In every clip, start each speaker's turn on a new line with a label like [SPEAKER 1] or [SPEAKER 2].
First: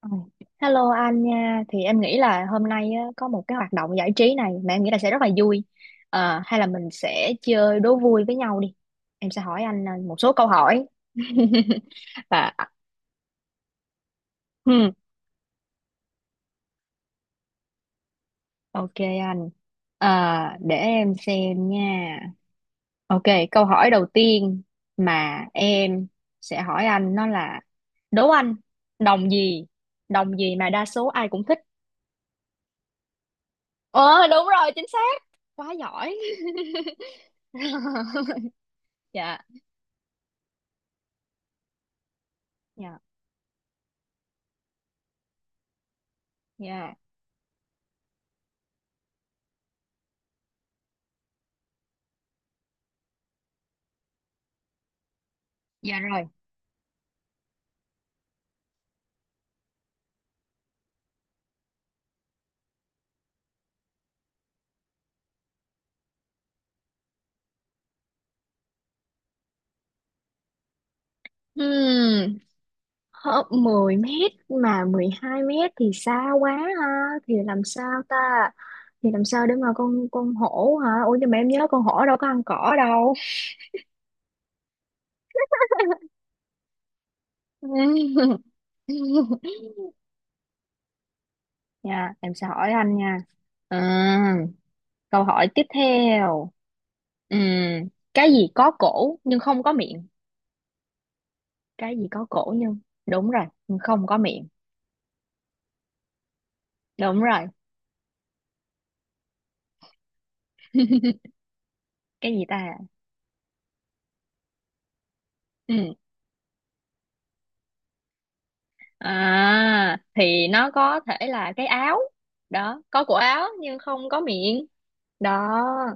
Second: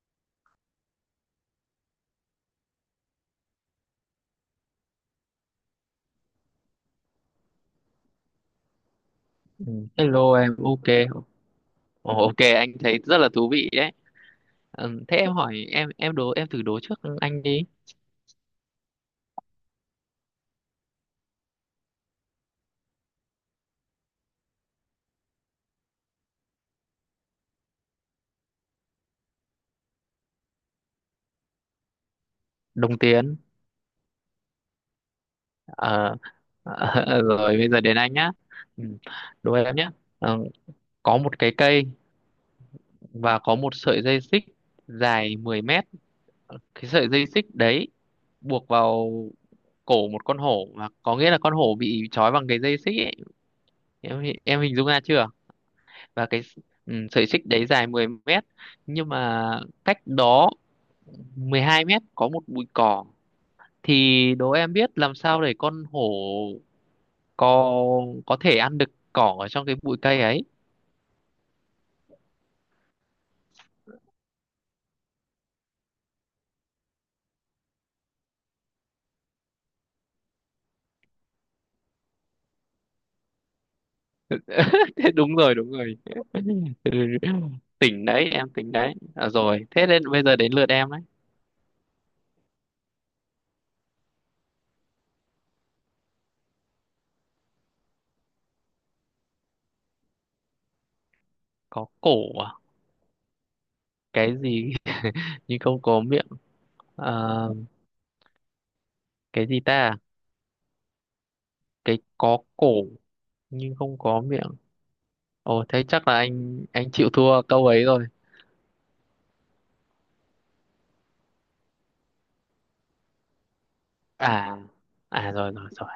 [SPEAKER 1] Ừ. Hello anh nha, thì em nghĩ là hôm nay á, có một cái hoạt động giải trí này mà em nghĩ là sẽ rất là vui. Hay là mình sẽ chơi đố vui với nhau đi. Em sẽ hỏi
[SPEAKER 2] Ừ,
[SPEAKER 1] anh một số
[SPEAKER 2] hello
[SPEAKER 1] câu
[SPEAKER 2] em,
[SPEAKER 1] hỏi.
[SPEAKER 2] ok. Ồ, ok,
[SPEAKER 1] Và
[SPEAKER 2] anh thấy rất là thú vị đấy.
[SPEAKER 1] hmm,
[SPEAKER 2] Ừ, thế em hỏi em đố em thử đố trước anh đi.
[SPEAKER 1] ok anh. À, để em xem nha. Ok, câu hỏi đầu tiên mà em sẽ hỏi anh nó là đố anh đồng gì? Đồng gì mà đa số ai cũng thích?
[SPEAKER 2] Đồng tiền.
[SPEAKER 1] Ờ, đúng rồi, chính xác. Quá giỏi.
[SPEAKER 2] Ờ, rồi bây giờ đến anh nhá. Ừ,
[SPEAKER 1] Dạ,
[SPEAKER 2] đố em nhá. Ờ, có một cái cây
[SPEAKER 1] dạ,
[SPEAKER 2] và có một sợi dây xích dài 10 mét. Cái
[SPEAKER 1] dạ,
[SPEAKER 2] sợi dây xích đấy buộc vào cổ một con hổ, và có nghĩa là con hổ bị trói bằng cái dây xích ấy. Em hình dung ra chưa?
[SPEAKER 1] dạ
[SPEAKER 2] Và
[SPEAKER 1] rồi.
[SPEAKER 2] cái sợi xích đấy dài 10 mét, nhưng mà cách đó 12 mét có một bụi cỏ, thì đố em biết làm sao để con hổ có có thể ăn được cỏ ở trong cái bụi cây ấy.
[SPEAKER 1] Hmm, Hớp 10 m mà 12 m thì xa quá ha, thì làm sao ta? Thì làm sao để mà con hổ hả? Ủa nhưng mà em nhớ con hổ đâu có ăn cỏ đâu.
[SPEAKER 2] Đúng rồi, đúng rồi. Tỉnh đấy, em tỉnh đấy à? Rồi, thế nên bây giờ đến lượt em đấy.
[SPEAKER 1] Dạ, em sẽ hỏi anh nha. à, Câu hỏi tiếp theo. Ừm, cái gì có cổ nhưng không có miệng?
[SPEAKER 2] Có
[SPEAKER 1] Cái gì có
[SPEAKER 2] cổ à?
[SPEAKER 1] cổ nhưng, đúng rồi, nhưng không có
[SPEAKER 2] Cái
[SPEAKER 1] miệng.
[SPEAKER 2] gì nhưng không có miệng? À,
[SPEAKER 1] Đúng rồi,
[SPEAKER 2] cái gì ta, cái
[SPEAKER 1] cái
[SPEAKER 2] có
[SPEAKER 1] gì
[SPEAKER 2] cổ
[SPEAKER 1] ta.
[SPEAKER 2] nhưng không có miệng? Ồ thế chắc là anh chịu thua câu ấy rồi.
[SPEAKER 1] À thì nó có thể là cái áo, đó, có cổ áo nhưng không có
[SPEAKER 2] À,
[SPEAKER 1] miệng.
[SPEAKER 2] à rồi
[SPEAKER 1] Đó,
[SPEAKER 2] rồi rồi.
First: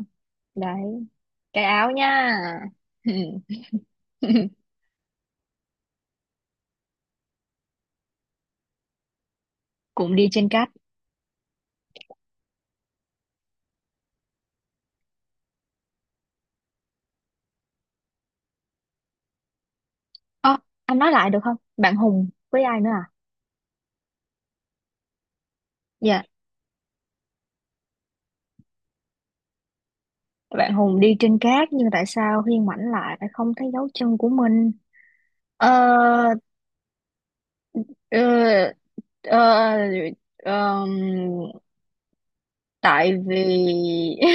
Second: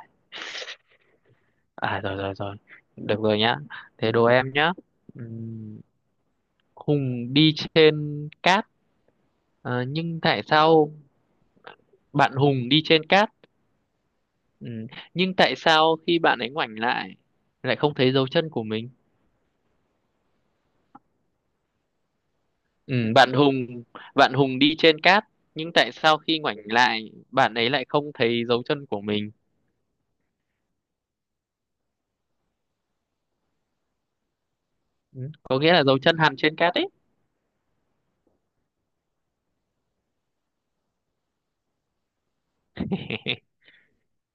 [SPEAKER 1] đấy, cái áo
[SPEAKER 2] À rồi rồi
[SPEAKER 1] nha.
[SPEAKER 2] rồi.
[SPEAKER 1] Ừ.
[SPEAKER 2] Được rồi nhá. Thế đố em nhá. Ừm, Hùng đi trên cát,
[SPEAKER 1] Cũng
[SPEAKER 2] nhưng
[SPEAKER 1] đi
[SPEAKER 2] tại
[SPEAKER 1] trên cát.
[SPEAKER 2] sao bạn Hùng đi trên cát ừm, nhưng tại sao khi bạn ấy ngoảnh lại, lại không thấy dấu chân của mình?
[SPEAKER 1] Ơ, anh nói lại được không, bạn Hùng với ai nữa à?
[SPEAKER 2] Ừm, bạn Hùng bạn Hùng đi trên cát, nhưng tại sao
[SPEAKER 1] Dạ,
[SPEAKER 2] khi ngoảnh lại bạn ấy lại không thấy dấu chân của mình?
[SPEAKER 1] bạn Hùng đi trên cát nhưng tại sao Hiên ngoảnh lại lại không thấy dấu chân của mình?
[SPEAKER 2] Có
[SPEAKER 1] ờ,
[SPEAKER 2] nghĩa là dấu chân hằn trên cát ấy.
[SPEAKER 1] ờ, ờ, ờ, Tại vì,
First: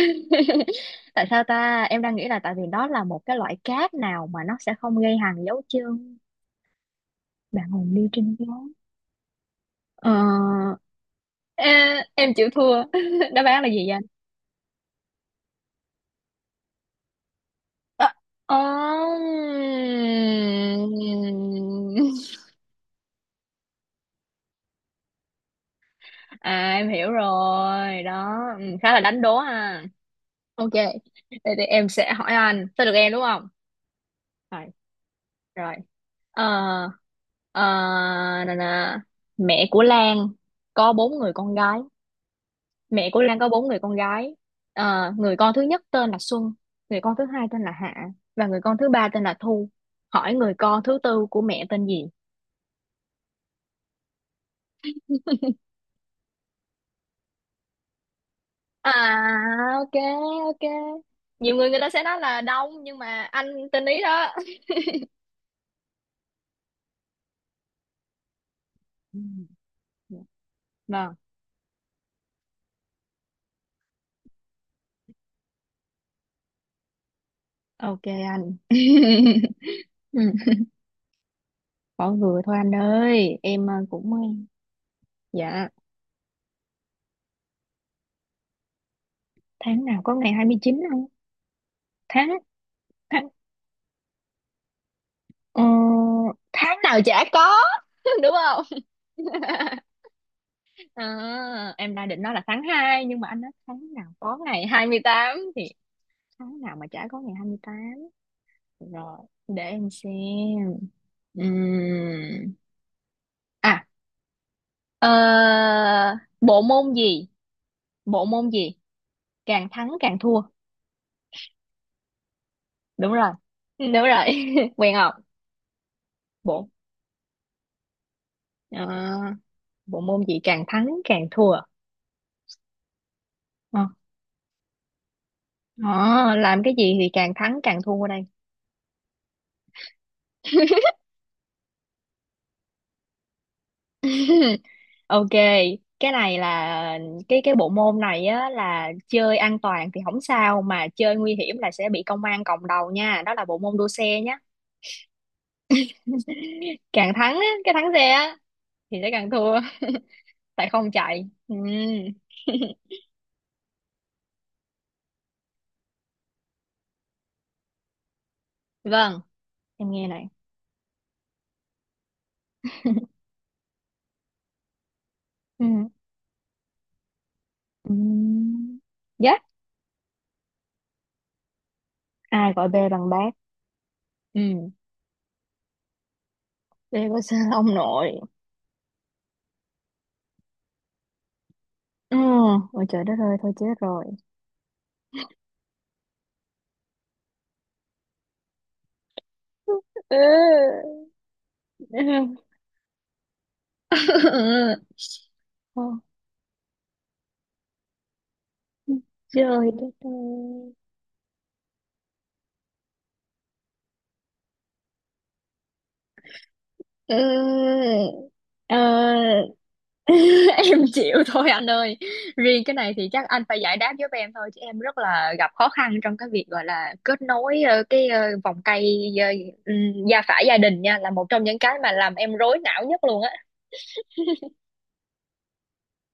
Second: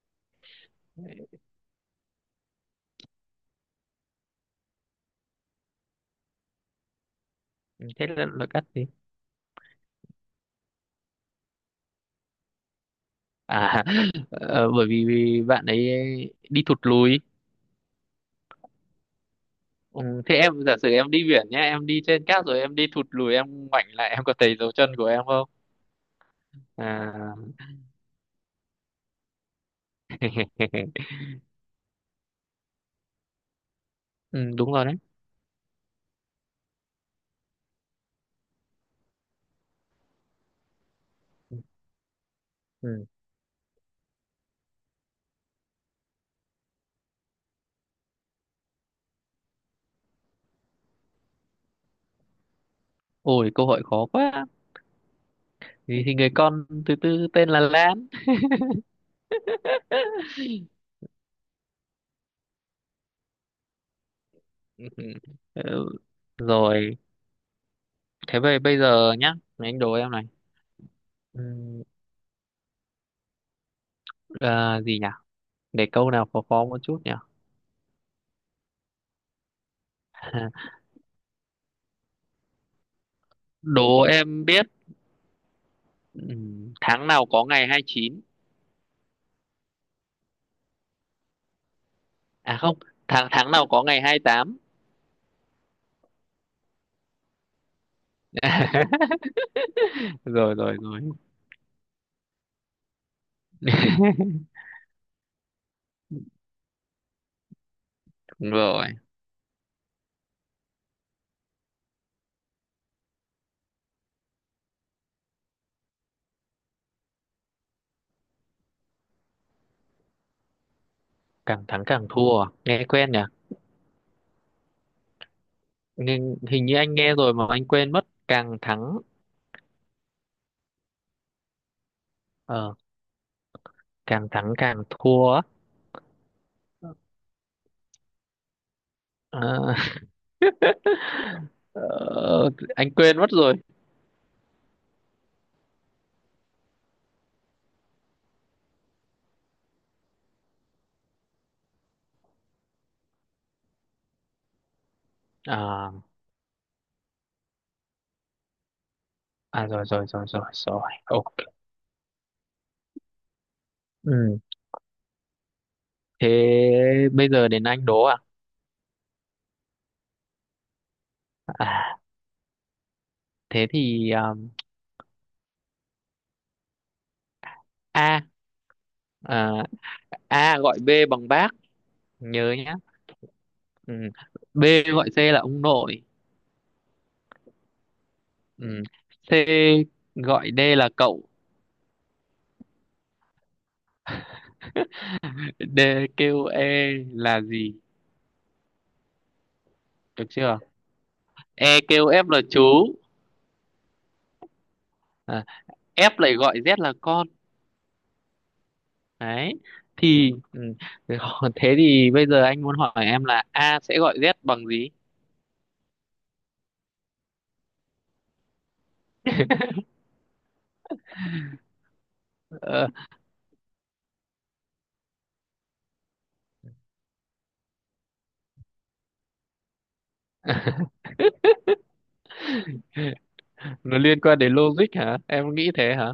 [SPEAKER 1] tại sao ta, em đang nghĩ là tại vì đó là một cái loại cát nào mà nó sẽ không gây hằn dấu chân. Bạn hồn
[SPEAKER 2] Thế
[SPEAKER 1] đi
[SPEAKER 2] là,
[SPEAKER 1] trên
[SPEAKER 2] là
[SPEAKER 1] gió.
[SPEAKER 2] cát gì?
[SPEAKER 1] ờ, ê, em chịu thua. Đáp án là
[SPEAKER 2] À,
[SPEAKER 1] gì vậy anh?
[SPEAKER 2] bởi vì vì bạn ấy đi thụt lùi.
[SPEAKER 1] Ờ,
[SPEAKER 2] Ừ, thế em giả sử em đi biển nhá, em đi
[SPEAKER 1] ừm.
[SPEAKER 2] trên cát rồi em đi thụt lùi, em ngoảnh lại em có thấy dấu chân của em không?
[SPEAKER 1] À em hiểu
[SPEAKER 2] À
[SPEAKER 1] rồi đó, ừ, khá là đánh đố ha. Ok. Vậy thì em sẽ hỏi anh tới được em đúng không.
[SPEAKER 2] ừ,
[SPEAKER 1] Rồi
[SPEAKER 2] đúng rồi đấy.
[SPEAKER 1] rồi. ờ ờ, Nè nè. Mẹ của Lan có 4 người con gái.
[SPEAKER 2] Ừ,
[SPEAKER 1] Mẹ của Lan có bốn người con gái. Ờ, người con thứ nhất tên là Xuân, người con thứ hai tên là Hạ, và người con thứ ba tên là Thu. Hỏi người con thứ tư của mẹ tên gì?
[SPEAKER 2] ôi câu hỏi khó quá, thì người con thứ tư tên là Lan.
[SPEAKER 1] À, ok, ok, nhiều người người ta sẽ nói là Đông nhưng mà anh tên ý đó.
[SPEAKER 2] Ừ, rồi thế bây bây giờ
[SPEAKER 1] Ừ,
[SPEAKER 2] nhá, anh đố em
[SPEAKER 1] dạ.
[SPEAKER 2] này.
[SPEAKER 1] Vâng,
[SPEAKER 2] Ừ, gì nhỉ, để câu nào khó khó một chút nhỉ.
[SPEAKER 1] ok anh. Ừ, bỏ vừa thôi anh ơi em
[SPEAKER 2] Đố
[SPEAKER 1] cũng
[SPEAKER 2] em biết,
[SPEAKER 1] dạ.
[SPEAKER 2] ừ, tháng nào có ngày 29.
[SPEAKER 1] Tháng nào có ngày 29 không? Tháng
[SPEAKER 2] À không, tháng
[SPEAKER 1] tháng
[SPEAKER 2] tháng nào có ngày 28.
[SPEAKER 1] ờ, Tháng nào chả có. Đúng không?
[SPEAKER 2] Rồi rồi rồi.
[SPEAKER 1] À, em đang định nói là tháng 2 nhưng mà anh nói tháng nào có ngày 28 thì tháng nào mà chả có ngày 28.
[SPEAKER 2] Đúng rồi.
[SPEAKER 1] Rồi để em xem. Ừm, à ờ, Bộ môn gì, bộ môn gì càng thắng càng thua?
[SPEAKER 2] Càng thắng càng thua à? Nghe quen
[SPEAKER 1] Đúng
[SPEAKER 2] nhỉ.
[SPEAKER 1] rồi, đúng rồi. Quen không?
[SPEAKER 2] Nhưng hình
[SPEAKER 1] bộ
[SPEAKER 2] như anh nghe rồi mà anh quên mất, càng thắng
[SPEAKER 1] ờ, Bộ môn gì càng thắng càng thua.
[SPEAKER 2] ờ
[SPEAKER 1] Ờ,
[SPEAKER 2] càng thắng càng thua á.
[SPEAKER 1] Ờ, làm cái gì thì càng thắng càng thua đây.
[SPEAKER 2] Ờ, ờ, anh quên mất rồi.
[SPEAKER 1] Ok, cái này là cái bộ môn này á là chơi an toàn thì không sao mà chơi nguy hiểm là sẽ bị công an còng đầu nha. Đó là bộ môn đua xe nhá.
[SPEAKER 2] à,
[SPEAKER 1] Càng thắng á, cái thắng xe á thì sẽ càng thua
[SPEAKER 2] à rồi rồi rồi rồi
[SPEAKER 1] tại
[SPEAKER 2] rồi,
[SPEAKER 1] không chạy.
[SPEAKER 2] ok.
[SPEAKER 1] Ừ.
[SPEAKER 2] Ừ, thế bây giờ đến anh đố. À,
[SPEAKER 1] Vâng, em nghe này.
[SPEAKER 2] à, thế thì
[SPEAKER 1] Ừ. Ừ.
[SPEAKER 2] a
[SPEAKER 1] Dạ,
[SPEAKER 2] à, a gọi B bằng bác, nhớ
[SPEAKER 1] ai gọi
[SPEAKER 2] nhá.
[SPEAKER 1] B bằng bác.
[SPEAKER 2] Ừ,
[SPEAKER 1] Ừ.
[SPEAKER 2] B gọi C là ông nội.
[SPEAKER 1] B có sao ông nội.
[SPEAKER 2] Ừ, C gọi D là cậu.
[SPEAKER 1] Ừ. Ôi trời đất ơi, thôi chết rồi.
[SPEAKER 2] D kêu E là gì, được chưa. E kêu F là chú.
[SPEAKER 1] Ừ.
[SPEAKER 2] À,
[SPEAKER 1] Ờ.
[SPEAKER 2] F lại gọi Z là con đấy.
[SPEAKER 1] Trời đất
[SPEAKER 2] Thì
[SPEAKER 1] ơi.
[SPEAKER 2] ừ, thế thì bây giờ anh muốn hỏi em là A sẽ gọi Z bằng gì.
[SPEAKER 1] Ừ, ờ, em chịu thôi anh ơi. Riêng cái
[SPEAKER 2] Ờ,
[SPEAKER 1] này thì chắc anh phải giải đáp giúp em thôi chứ em rất là gặp khó khăn trong cái việc gọi là kết nối cái vòng cây, gia phả gia đình nha, là một trong những cái mà làm em rối não nhất luôn á.
[SPEAKER 2] nó liên quan đến logic hả, em nghĩ thế hả?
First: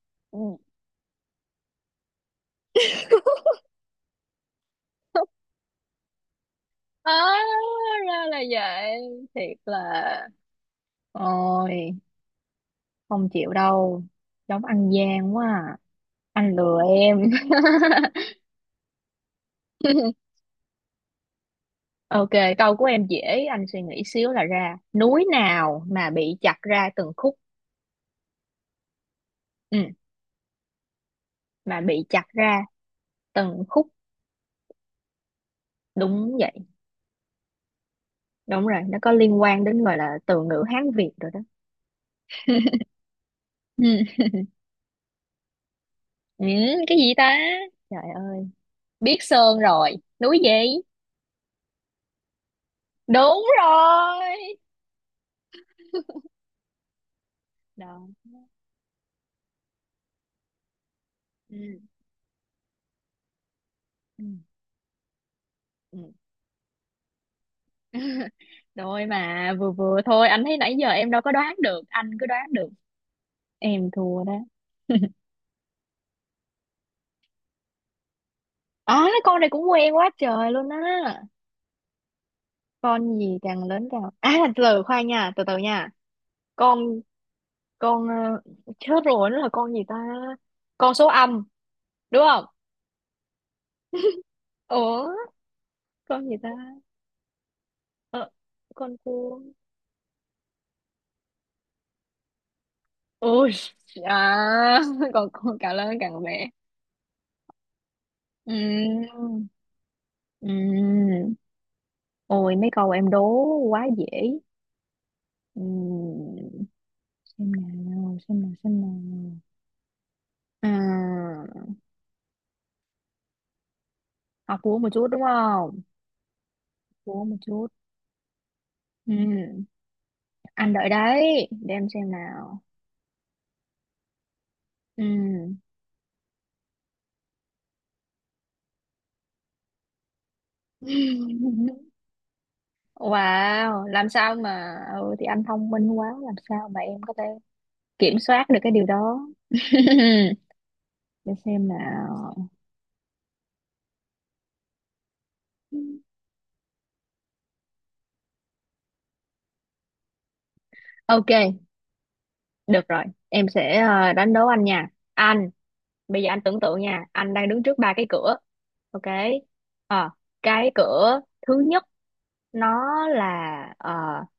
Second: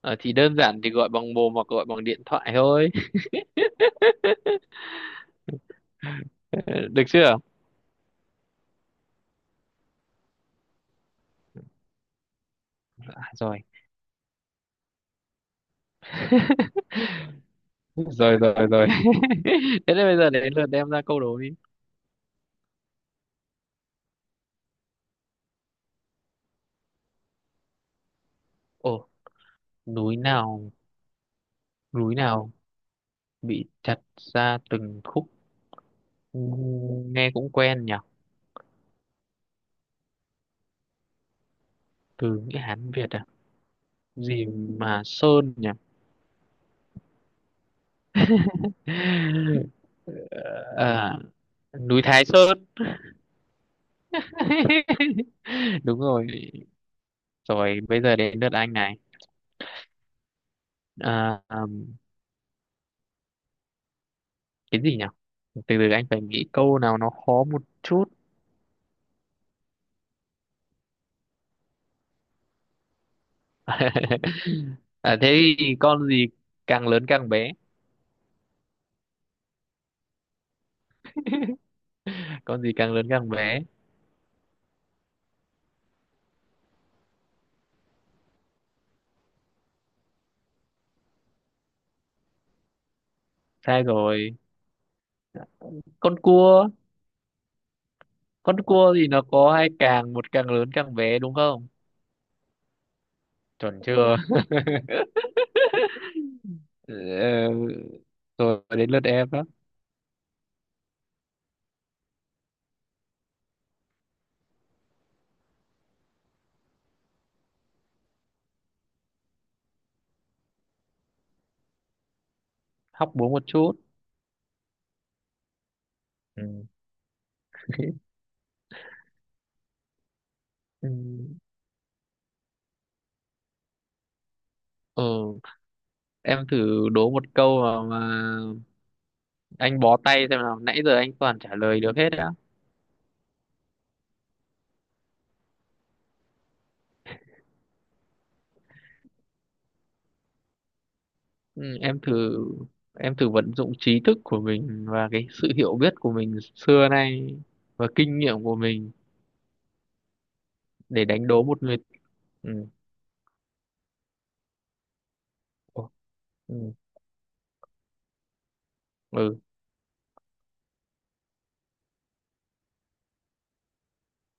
[SPEAKER 2] Ờ, thì đơn
[SPEAKER 1] Ừ.
[SPEAKER 2] giản thì gọi bằng mồm hoặc gọi bằng điện thoại thôi. Được
[SPEAKER 1] À,
[SPEAKER 2] chưa?
[SPEAKER 1] ra là vậy. Thiệt là ôi
[SPEAKER 2] À,
[SPEAKER 1] không chịu
[SPEAKER 2] rồi.
[SPEAKER 1] đâu. Giống ăn gian quá à. Anh lừa em.
[SPEAKER 2] Rồi rồi rồi. Thế nên bây giờ đến lượt em ra câu đố đi.
[SPEAKER 1] Ok, câu của em dễ, anh suy nghĩ xíu là ra. Núi nào mà bị chặt ra từng khúc?
[SPEAKER 2] Ồ,
[SPEAKER 1] Ừ,
[SPEAKER 2] núi nào
[SPEAKER 1] mà bị
[SPEAKER 2] núi
[SPEAKER 1] chặt
[SPEAKER 2] nào
[SPEAKER 1] ra từng
[SPEAKER 2] bị
[SPEAKER 1] khúc.
[SPEAKER 2] chặt ra từng khúc?
[SPEAKER 1] Đúng vậy,
[SPEAKER 2] Nghe cũng quen nhỉ.
[SPEAKER 1] đúng rồi, nó có liên quan đến gọi là từ ngữ Hán Việt rồi đó.
[SPEAKER 2] Từ nghĩa Hán Việt à? Gì mà Sơn nhỉ?
[SPEAKER 1] Ừ, cái gì ta? Trời ơi, biết sơn rồi. Núi gì?
[SPEAKER 2] À, núi Thái Sơn.
[SPEAKER 1] Đúng rồi.
[SPEAKER 2] Đúng rồi. Rồi bây
[SPEAKER 1] Đó.
[SPEAKER 2] giờ đến lượt anh này. À,
[SPEAKER 1] Ừ. Ừ.
[SPEAKER 2] cái gì nhỉ, từ từ
[SPEAKER 1] Ừ.
[SPEAKER 2] anh phải nghĩ câu nào nó khó một chút.
[SPEAKER 1] Rồi mà vừa vừa thôi, anh thấy nãy giờ em đâu có đoán được, anh cứ đoán được. Em thua đó.
[SPEAKER 2] À, thế thì càng lớn càng bé
[SPEAKER 1] À, con này cũng quen quá trời luôn á.
[SPEAKER 2] con gì càng lớn
[SPEAKER 1] Con
[SPEAKER 2] càng
[SPEAKER 1] gì
[SPEAKER 2] bé?
[SPEAKER 1] càng lớn càng à từ từ khoan nha, từ từ nha. con con ờ, Chết rồi nó là con gì ta. Con số âm đúng không?
[SPEAKER 2] Sai rồi,
[SPEAKER 1] Ủa,
[SPEAKER 2] con
[SPEAKER 1] con gì ta.
[SPEAKER 2] cua.
[SPEAKER 1] ờ,
[SPEAKER 2] Con cua
[SPEAKER 1] con
[SPEAKER 2] thì nó
[SPEAKER 1] cua.
[SPEAKER 2] có hai càng, một càng lớn càng bé đúng không.
[SPEAKER 1] Ui.
[SPEAKER 2] Chuẩn chưa?
[SPEAKER 1] À, còn con càng lớn càng bé.
[SPEAKER 2] Ờ, rồi đến
[SPEAKER 1] Ừm,
[SPEAKER 2] lượt em đó.
[SPEAKER 1] ừm. Ôi mấy câu em đố quá dễ. Ừm, xem nào, xem nào, xem nào. À,
[SPEAKER 2] Hóc búa một chút.
[SPEAKER 1] học vú một chút đúng không?
[SPEAKER 2] Ừ.
[SPEAKER 1] Vú một chút. Ừm, anh đợi
[SPEAKER 2] Ừ.
[SPEAKER 1] đấy để em xem nào. Ừ.
[SPEAKER 2] Ừ, em thử đố một câu mà anh bó tay xem nào, nãy giờ anh toàn trả lời được hết đã.
[SPEAKER 1] Wow, làm sao mà, thì anh thông minh quá, làm sao mà em có thể kiểm soát được cái điều đó. Để xem
[SPEAKER 2] Ừ,
[SPEAKER 1] nào.
[SPEAKER 2] em thử vận dụng trí thức của mình và cái sự hiểu biết của mình xưa nay và kinh nghiệm của mình để đánh
[SPEAKER 1] Ok,
[SPEAKER 2] đố một người. Ừ.
[SPEAKER 1] được rồi, em sẽ đánh đố anh nha. Anh,
[SPEAKER 2] Ồ,
[SPEAKER 1] bây giờ anh
[SPEAKER 2] ừ.
[SPEAKER 1] tưởng tượng nha, anh đang đứng trước 3 cái cửa. Ok.
[SPEAKER 2] Ừ.
[SPEAKER 1] Ờ, cái cửa thứ nhất nó là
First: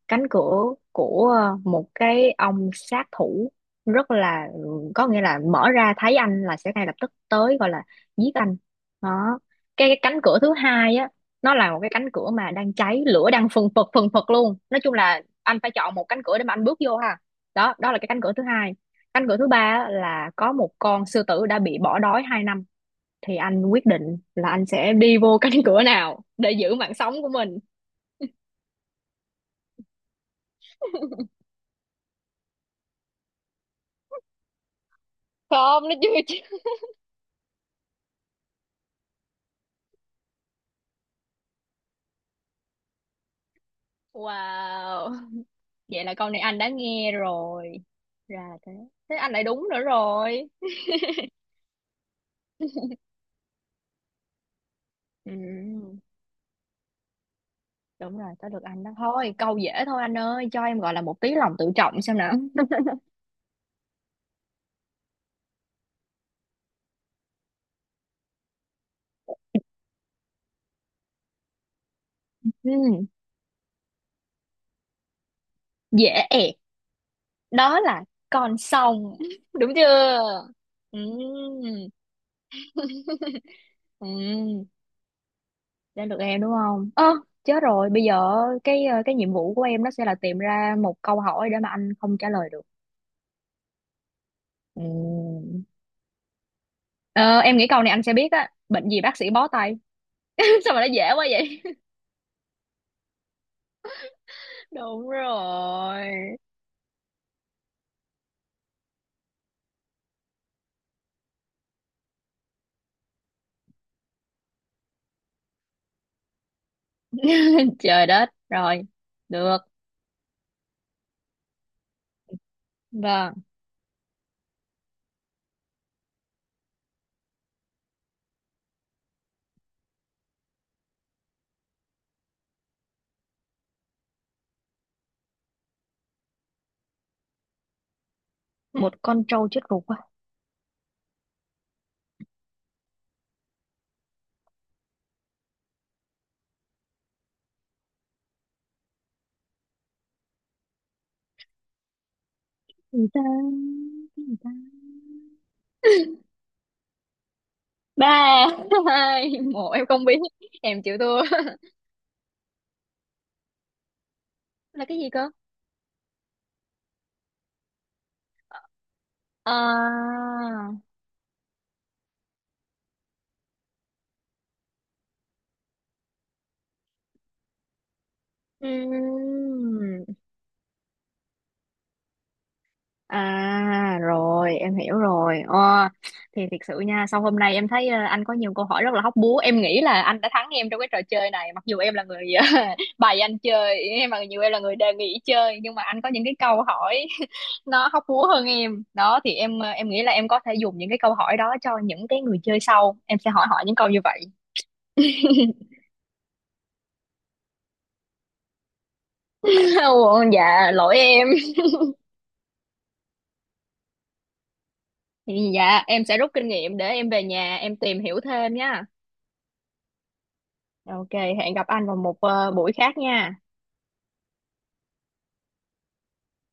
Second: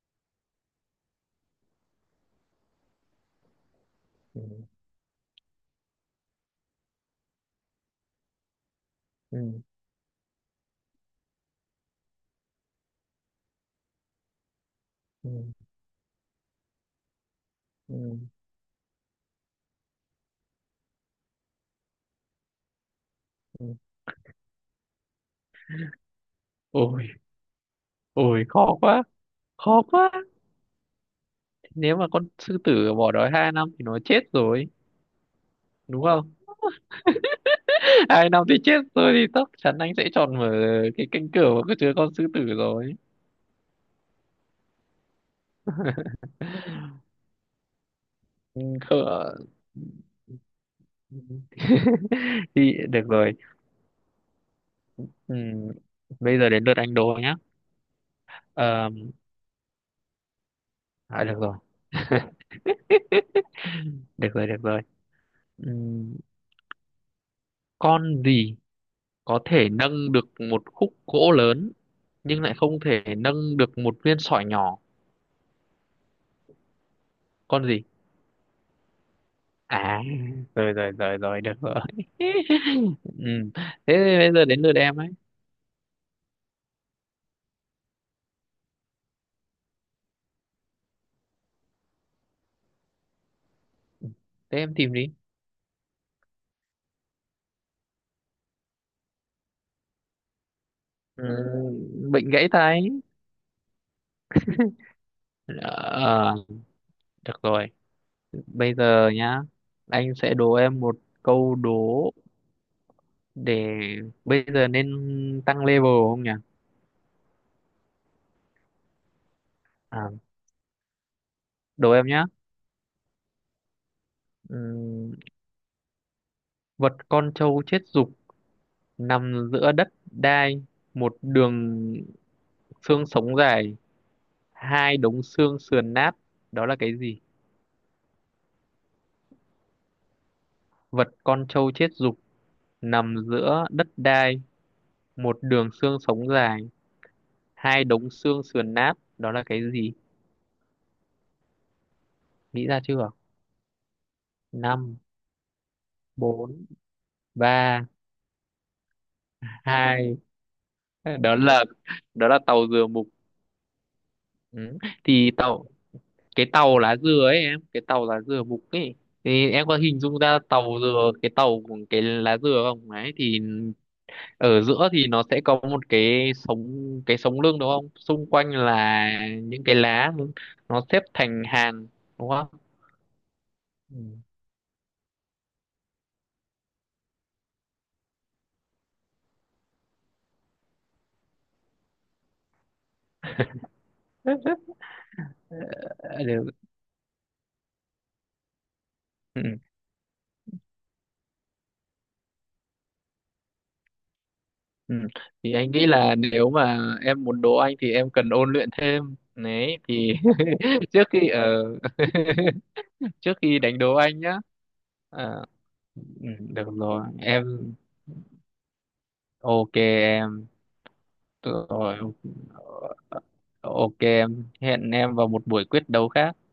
[SPEAKER 1] cánh cửa của một cái ông sát thủ rất là, có nghĩa là mở ra thấy anh là sẽ ngay lập tức tới gọi là giết anh đó.
[SPEAKER 2] Ừ.
[SPEAKER 1] Cái cánh cửa thứ hai á, nó là một cái cánh cửa mà đang cháy lửa đang phừng phực luôn, nói chung là
[SPEAKER 2] Ừ.
[SPEAKER 1] anh phải chọn một cánh cửa để mà anh bước vô ha. Đó đó
[SPEAKER 2] Ừ.
[SPEAKER 1] là cái
[SPEAKER 2] Ừ.
[SPEAKER 1] cánh cửa thứ hai. Anh gửi thứ ba á, là có một con sư tử đã bị bỏ đói 2 năm. Thì anh
[SPEAKER 2] Ừ.
[SPEAKER 1] quyết định là anh sẽ đi vô cánh cửa nào để giữ mạng
[SPEAKER 2] Ôi,
[SPEAKER 1] sống của mình?
[SPEAKER 2] ôi khó quá, khó quá. Nếu mà con sư tử bỏ đói 2 năm thì nó chết rồi
[SPEAKER 1] Không, nó
[SPEAKER 2] đúng
[SPEAKER 1] chưa
[SPEAKER 2] không.
[SPEAKER 1] chứ.
[SPEAKER 2] 2 năm thì chết tôi, thì chắc chắn anh sẽ chọn mở cái cánh cửa mà có chứa con sư tử rồi.
[SPEAKER 1] Wow, vậy là câu này anh đã nghe rồi ra thế.
[SPEAKER 2] Không
[SPEAKER 1] Thế
[SPEAKER 2] ạ.
[SPEAKER 1] anh lại đúng nữa rồi.
[SPEAKER 2] Thì được rồi. Ừ.
[SPEAKER 1] Ừ,
[SPEAKER 2] Bây giờ đến lượt anh Đô nhá.
[SPEAKER 1] đúng rồi, tới được anh
[SPEAKER 2] Ờ,
[SPEAKER 1] đó, thôi câu dễ thôi anh ơi, cho em gọi là một tí
[SPEAKER 2] được rồi.
[SPEAKER 1] lòng tự trọng xem nào.
[SPEAKER 2] Được rồi, được rồi. Ừ, con gì có thể nâng được một khúc gỗ lớn nhưng lại không
[SPEAKER 1] Ừ,
[SPEAKER 2] thể nâng được một viên sỏi nhỏ?
[SPEAKER 1] dễ ẹc.
[SPEAKER 2] Con
[SPEAKER 1] Đó
[SPEAKER 2] gì?
[SPEAKER 1] là con sông. Đúng
[SPEAKER 2] À
[SPEAKER 1] chưa?
[SPEAKER 2] rồi rồi
[SPEAKER 1] Ừ.
[SPEAKER 2] rồi rồi, được rồi. Ừ, thế
[SPEAKER 1] Ừ.
[SPEAKER 2] bây giờ đến lượt em ấy.
[SPEAKER 1] Đến được em đúng không, ơ chết rồi, bây giờ cái cái nhiệm vụ của em nó sẽ là tìm ra một câu hỏi để mà anh không trả lời được.
[SPEAKER 2] Thế em tìm đi.
[SPEAKER 1] Ừm. Ờ, em nghĩ câu này anh sẽ biết á, bệnh gì bác sĩ bó tay? Sao mà nó dễ
[SPEAKER 2] Ừ,
[SPEAKER 1] quá vậy.
[SPEAKER 2] bệnh gãy tay.
[SPEAKER 1] Đúng rồi.
[SPEAKER 2] Ờ, được rồi. Bây giờ nhá, anh sẽ đố em một câu đố, để bây giờ nên tăng level không nhỉ?
[SPEAKER 1] Trời đất rồi, được,
[SPEAKER 2] À, đố em nhá.
[SPEAKER 1] vâng.
[SPEAKER 2] Ừm, Vật con trâu chết dục, nằm giữa đất đai, một đường xương sống dài, hai đống xương sườn nát. Đó là cái gì?
[SPEAKER 1] Một con trâu chết ruột quá.
[SPEAKER 2] Vật con trâu chết dục nằm giữa đất đai, một đường xương sống dài, hai đống xương sườn nát, đó là cái gì, nghĩ ra
[SPEAKER 1] Gì
[SPEAKER 2] chưa?
[SPEAKER 1] ta? Cái gì ta?
[SPEAKER 2] Năm, bốn, ba,
[SPEAKER 1] Ba hai một em không biết.
[SPEAKER 2] hai,
[SPEAKER 1] Em chịu thua.
[SPEAKER 2] đó là, tàu dừa mục. Ừ.
[SPEAKER 1] Là cái gì cơ?
[SPEAKER 2] Thì cái tàu lá dừa ấy em, cái tàu lá dừa mục ấy, thì
[SPEAKER 1] à,
[SPEAKER 2] em có hình dung ra tàu dừa, cái tàu của cái lá dừa không, ấy thì ở giữa thì nó sẽ có một cái sống, cái sống lưng đúng không, xung quanh là những cái
[SPEAKER 1] ừm,
[SPEAKER 2] lá, nó xếp thành hàng đúng không.
[SPEAKER 1] À
[SPEAKER 2] Ừ.
[SPEAKER 1] rồi em hiểu rồi. Ờ. Thì thiệt sự nha, sau hôm nay em thấy anh có nhiều câu hỏi rất là hóc búa. Em nghĩ là anh đã thắng em trong cái trò chơi này. Mặc dù em là người bày anh chơi em, mặc dù em là người đề nghị chơi, nhưng mà anh có
[SPEAKER 2] Ờ,
[SPEAKER 1] những cái
[SPEAKER 2] được.
[SPEAKER 1] câu hỏi nó hóc búa hơn em. Đó thì
[SPEAKER 2] Ừ.
[SPEAKER 1] em, em nghĩ là em có thể dùng những cái câu hỏi đó cho những cái người chơi sau, em sẽ hỏi họ những câu như vậy.
[SPEAKER 2] Ừ. Thì anh nghĩ là nếu mà em muốn đỗ anh thì em cần ôn luyện thêm đấy, thì
[SPEAKER 1] Ồ, dạ lỗi
[SPEAKER 2] trước
[SPEAKER 1] em.
[SPEAKER 2] khi ở trước khi đánh đố anh nhá. Ờ,
[SPEAKER 1] Thì dạ
[SPEAKER 2] ừ,
[SPEAKER 1] em sẽ rút kinh
[SPEAKER 2] được
[SPEAKER 1] nghiệm để
[SPEAKER 2] rồi
[SPEAKER 1] em về
[SPEAKER 2] em,
[SPEAKER 1] nhà em tìm hiểu thêm nha.
[SPEAKER 2] ok em.
[SPEAKER 1] Ok, hẹn
[SPEAKER 2] Được
[SPEAKER 1] gặp anh vào
[SPEAKER 2] rồi.
[SPEAKER 1] một buổi
[SPEAKER 2] Ờ,
[SPEAKER 1] khác
[SPEAKER 2] ờ,
[SPEAKER 1] nha.
[SPEAKER 2] ok em, hẹn em vào một buổi quyết đấu khác.